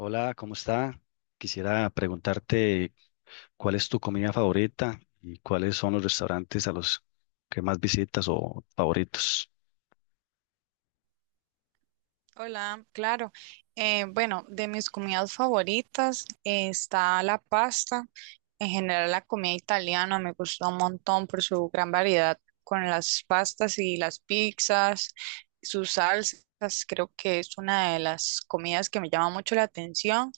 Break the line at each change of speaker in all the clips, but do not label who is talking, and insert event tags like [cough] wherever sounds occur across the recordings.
Hola, ¿cómo está? Quisiera preguntarte cuál es tu comida favorita y cuáles son los restaurantes a los que más visitas o favoritos.
Hola, claro. Bueno, de mis comidas favoritas está la pasta. En general, la comida italiana me gusta un montón por su gran variedad con las pastas y las pizzas, sus salsas. Creo que es una de las comidas que me llama mucho la atención.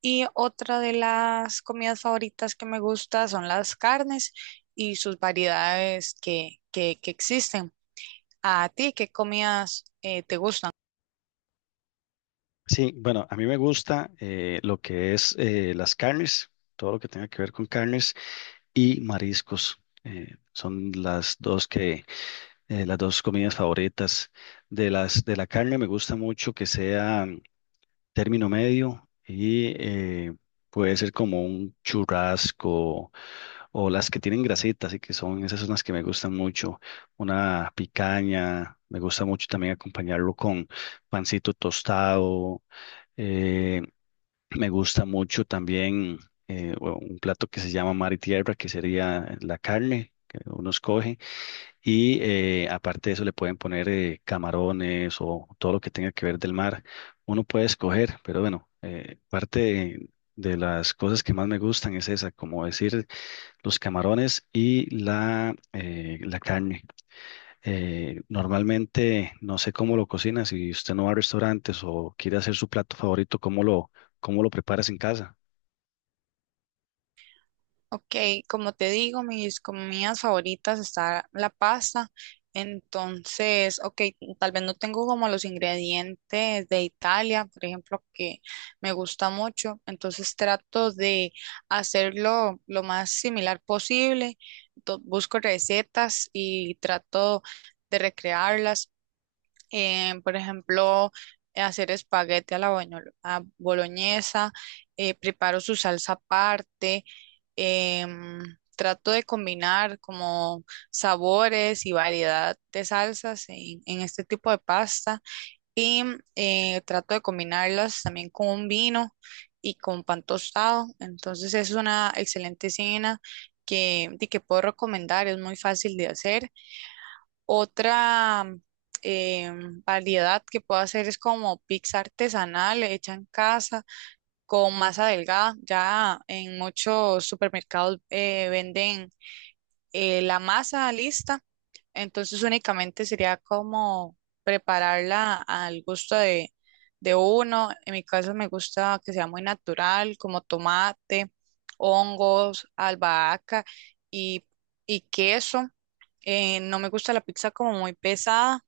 Y otra de las comidas favoritas que me gusta son las carnes y sus variedades que existen. ¿A ti qué comidas te gustan?
Sí, bueno, a mí me gusta lo que es las carnes, todo lo que tenga que ver con carnes y mariscos. Son las dos que, Las dos comidas favoritas. De la carne me gusta mucho que sea término medio y, puede ser como un churrasco o las que tienen grasitas y que son, esas son las que me gustan mucho. Una picaña, me gusta mucho también acompañarlo con pancito tostado. eh, Me gusta mucho también, o un plato que se llama mar y tierra, que sería la carne que uno escoge. Y, aparte de eso le pueden poner camarones o todo lo que tenga que ver del mar. Uno puede escoger, pero bueno, parte de las cosas que más me gustan es esa, como decir, los camarones y la, la carne. Normalmente no sé cómo lo cocina, si usted no va a restaurantes o quiere hacer su plato favorito, cómo lo preparas en casa?
Ok, como te digo, mis comidas favoritas está la pasta. Entonces, ok, tal vez no tengo como los ingredientes de Italia, por ejemplo, que me gusta mucho. Entonces trato de hacerlo lo más similar posible. Busco recetas y trato de recrearlas, por ejemplo, hacer espagueti a boloñesa, preparo su salsa aparte, em, trato de combinar como sabores y variedad de salsas en este tipo de pasta y trato de combinarlas también con un vino y con pan tostado. Entonces es una excelente cena que, di que puedo recomendar, es muy fácil de hacer. Otra eh, variedad que puedo hacer es como pizza artesanal hecha en casa con masa delgada. Ya en muchos supermercados venden la masa lista, entonces únicamente sería como prepararla al gusto de uno. En mi caso me gusta que sea muy natural, como tomate, hongos, albahaca y, y queso. No me gusta la pizza como muy pesada.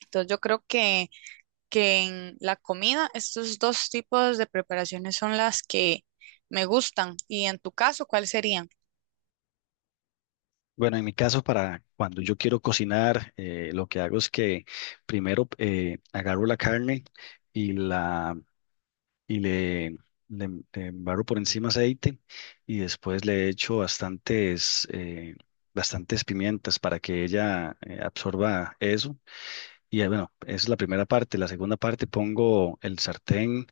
Entonces yo creo que en la comida estos dos tipos de preparaciones son las que me gustan. Y en tu caso, ¿cuáles serían?
Bueno, en mi caso, para cuando yo quiero cocinar, lo que hago es que primero agarro la carne y la y le embarro por encima aceite y después le echo bastantes, bastantes pimientas para que ella absorba eso. Y, bueno, esa es la primera parte. La segunda parte, pongo el sartén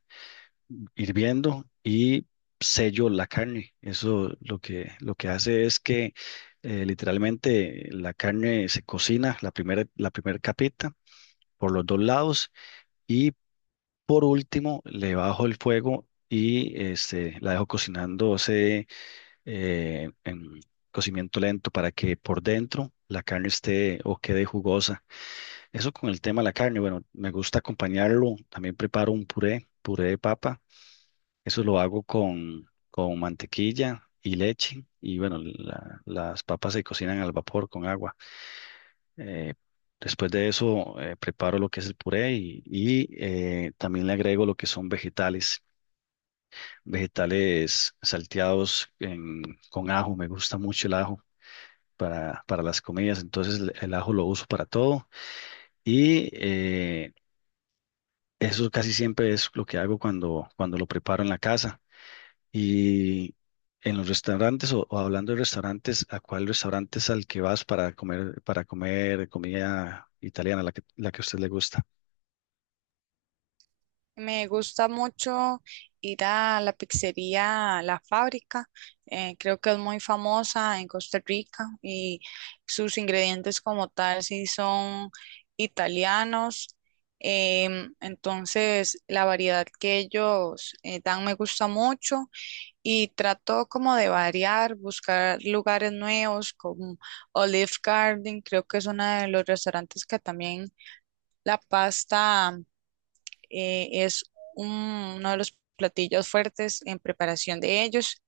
hirviendo y sello la carne. Eso lo que hace es que, literalmente la carne se cocina, la primera capita por los dos lados y, por último, le bajo el fuego y este, la dejo cocinándose en cocimiento lento para que por dentro la carne esté o quede jugosa. Eso con el tema de la carne. Bueno, me gusta acompañarlo. También preparo un puré, puré de papa. Eso lo hago con mantequilla y leche. Y bueno, las papas se cocinan al vapor con agua. Eh, Después de eso, preparo lo que es el puré y, también le agrego lo que son vegetales, vegetales salteados en- con ajo. Me gusta mucho el ajo para las comidas. Entonces, el ajo lo uso para todo. Y, eso casi siempre es lo que hago cuando, cuando lo preparo en la casa. Y en los restaurantes o hablando de restaurantes, ¿a cuál restaurante es al que vas para comer comida italiana, la que a usted le gusta?
Me gusta mucho ir a la pizzería La Fábrica. Creo que es muy famosa en Costa Rica y sus ingredientes como tal sí son italianos. Entonces la variedad que ellos dan me gusta mucho. Y trato como de variar, buscar lugares nuevos como Olive Garden, creo que es uno de los restaurantes que también la pasta es un- uno de los platillos fuertes en preparación de ellos.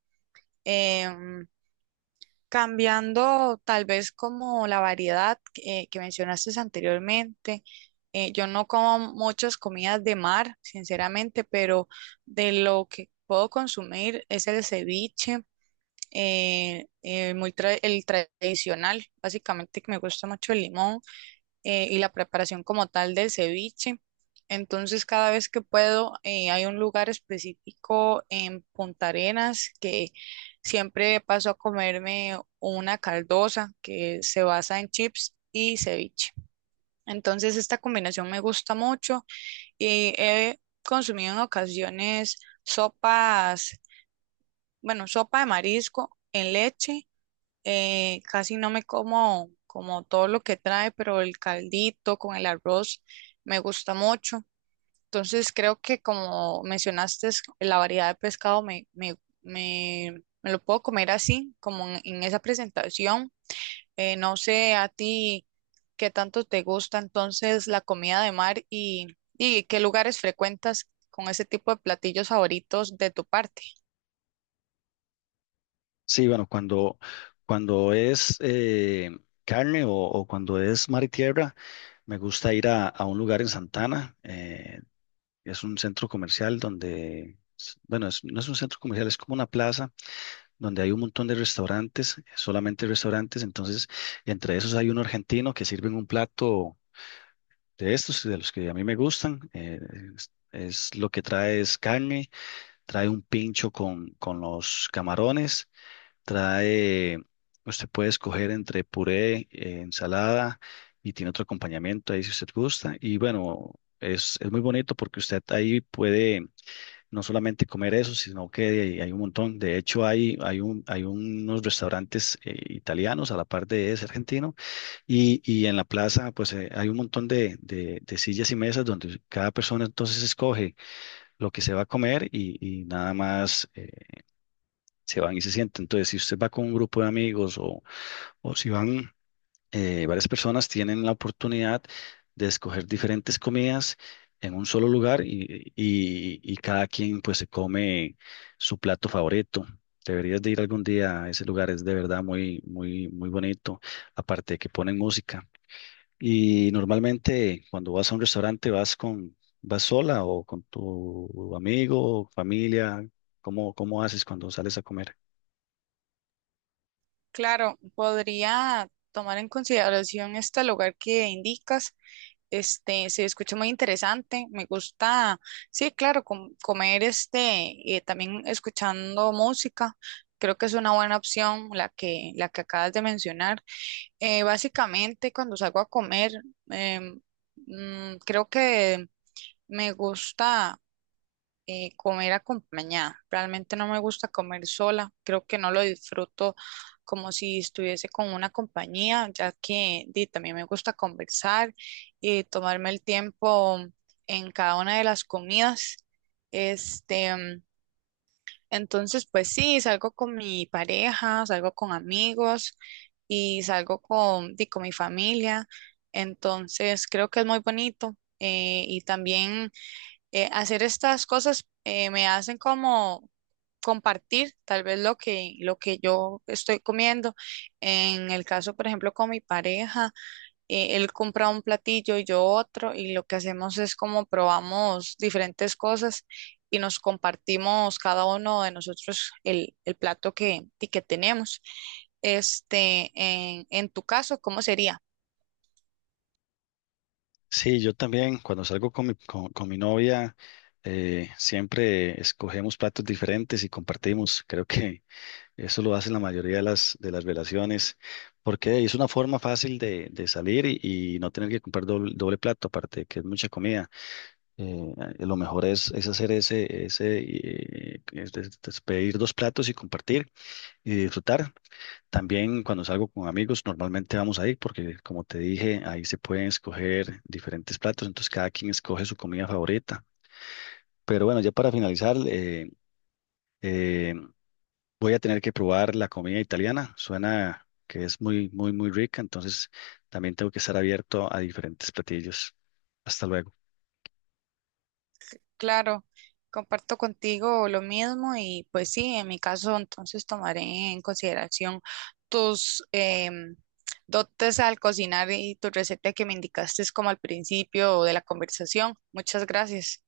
Em, Cambiando tal vez como la variedad que mencionaste anteriormente. Yo no como muchas comidas de mar, sinceramente, pero de lo que puedo consumir es el ceviche, el tradicional, básicamente que me gusta mucho el limón y la preparación como tal del ceviche. Entonces, cada vez que puedo, hay un lugar específico en Punta Arenas que siempre paso a comerme una caldosa que se basa en chips y ceviche. Entonces, esta combinación me gusta mucho y he consumido en ocasiones sopas, bueno, sopa de marisco en leche. Casi no me como como todo lo que trae, pero el caldito con el arroz me gusta mucho. Entonces creo que como mencionaste, la variedad de pescado me lo puedo comer así, como en esa presentación. No sé a ti qué tanto te gusta entonces la comida de mar y qué lugares frecuentas con ese tipo de platillos favoritos de tu parte.
Sí, bueno, cuando es carne o cuando es mar y tierra, me gusta ir a un lugar en Santana. Es un centro comercial donde, bueno, no es un centro comercial, es como una plaza donde hay un montón de restaurantes, solamente restaurantes. Entonces, entre esos hay un argentino que sirve un plato de estos, de los que a mí me gustan. Es lo que trae, es carne, trae un pincho con los camarones, trae, usted puede escoger entre puré, ensalada y tiene otro acompañamiento ahí si usted gusta. Y bueno, es muy bonito porque usted ahí puede no solamente comer eso, sino que hay un montón. De hecho, hay unos restaurantes italianos a la par de ese argentino y en la plaza pues, hay un montón de sillas y mesas donde cada persona entonces escoge lo que se va a comer y nada más, se van y se sienten. Entonces, si usted va con un grupo de amigos o si van, varias personas tienen la oportunidad de escoger diferentes comidas en un solo lugar y, y cada quien pues se come su plato favorito. Deberías de ir algún día a ese lugar, es de verdad muy, muy, muy bonito, aparte de que ponen música. Y normalmente cuando vas a un restaurante vas con, vas sola o con tu amigo, familia, ¿cómo, cómo haces cuando sales a comer?
Claro, podría tomar en consideración este lugar que indicas. Este, se escucha muy interesante. Me gusta, sí, claro, comer este, también escuchando música. Creo que es una buena opción la que acabas de mencionar. Básicamente, cuando salgo a comer, em, creo que me gusta comer acompañada. Realmente no me gusta comer sola, creo que no lo disfruto como si estuviese con una compañía, ya que di, también me gusta conversar y tomarme el tiempo en cada una de las comidas. Este, entonces, pues sí, salgo con mi pareja, salgo con amigos y salgo con, di, con mi familia. Entonces, creo que es muy bonito. Y también hacer estas cosas me hacen como compartir tal vez lo que yo estoy comiendo. En el caso, por ejemplo, con mi pareja, él compra un platillo y yo otro, y lo que hacemos es como probamos diferentes cosas y nos compartimos cada uno de nosotros el plato que, y que tenemos. Este, en tu caso, ¿cómo sería?
Sí, yo también, cuando salgo con mi novia, siempre escogemos platos diferentes y compartimos. Creo que [laughs] eso lo hacen la mayoría de las relaciones, porque hey, es una forma fácil de salir y no tener que comprar doble, doble plato, aparte de que es mucha comida. Eh, lo mejor es hacer ese, ese, es pedir dos platos y compartir y disfrutar. También cuando salgo con amigos, normalmente vamos ahí porque, como te dije, ahí se pueden escoger diferentes platos, entonces cada quien escoge su comida favorita. Pero bueno, ya para finalizar, eh, voy a tener que probar la comida italiana. Suena que es muy, muy, muy rica, entonces también tengo que estar abierto a diferentes platillos. Hasta luego.
Claro, comparto contigo lo mismo y pues sí, en mi caso entonces tomaré en consideración tus dotes al cocinar y tu receta que me indicaste como al principio de la conversación. Muchas gracias.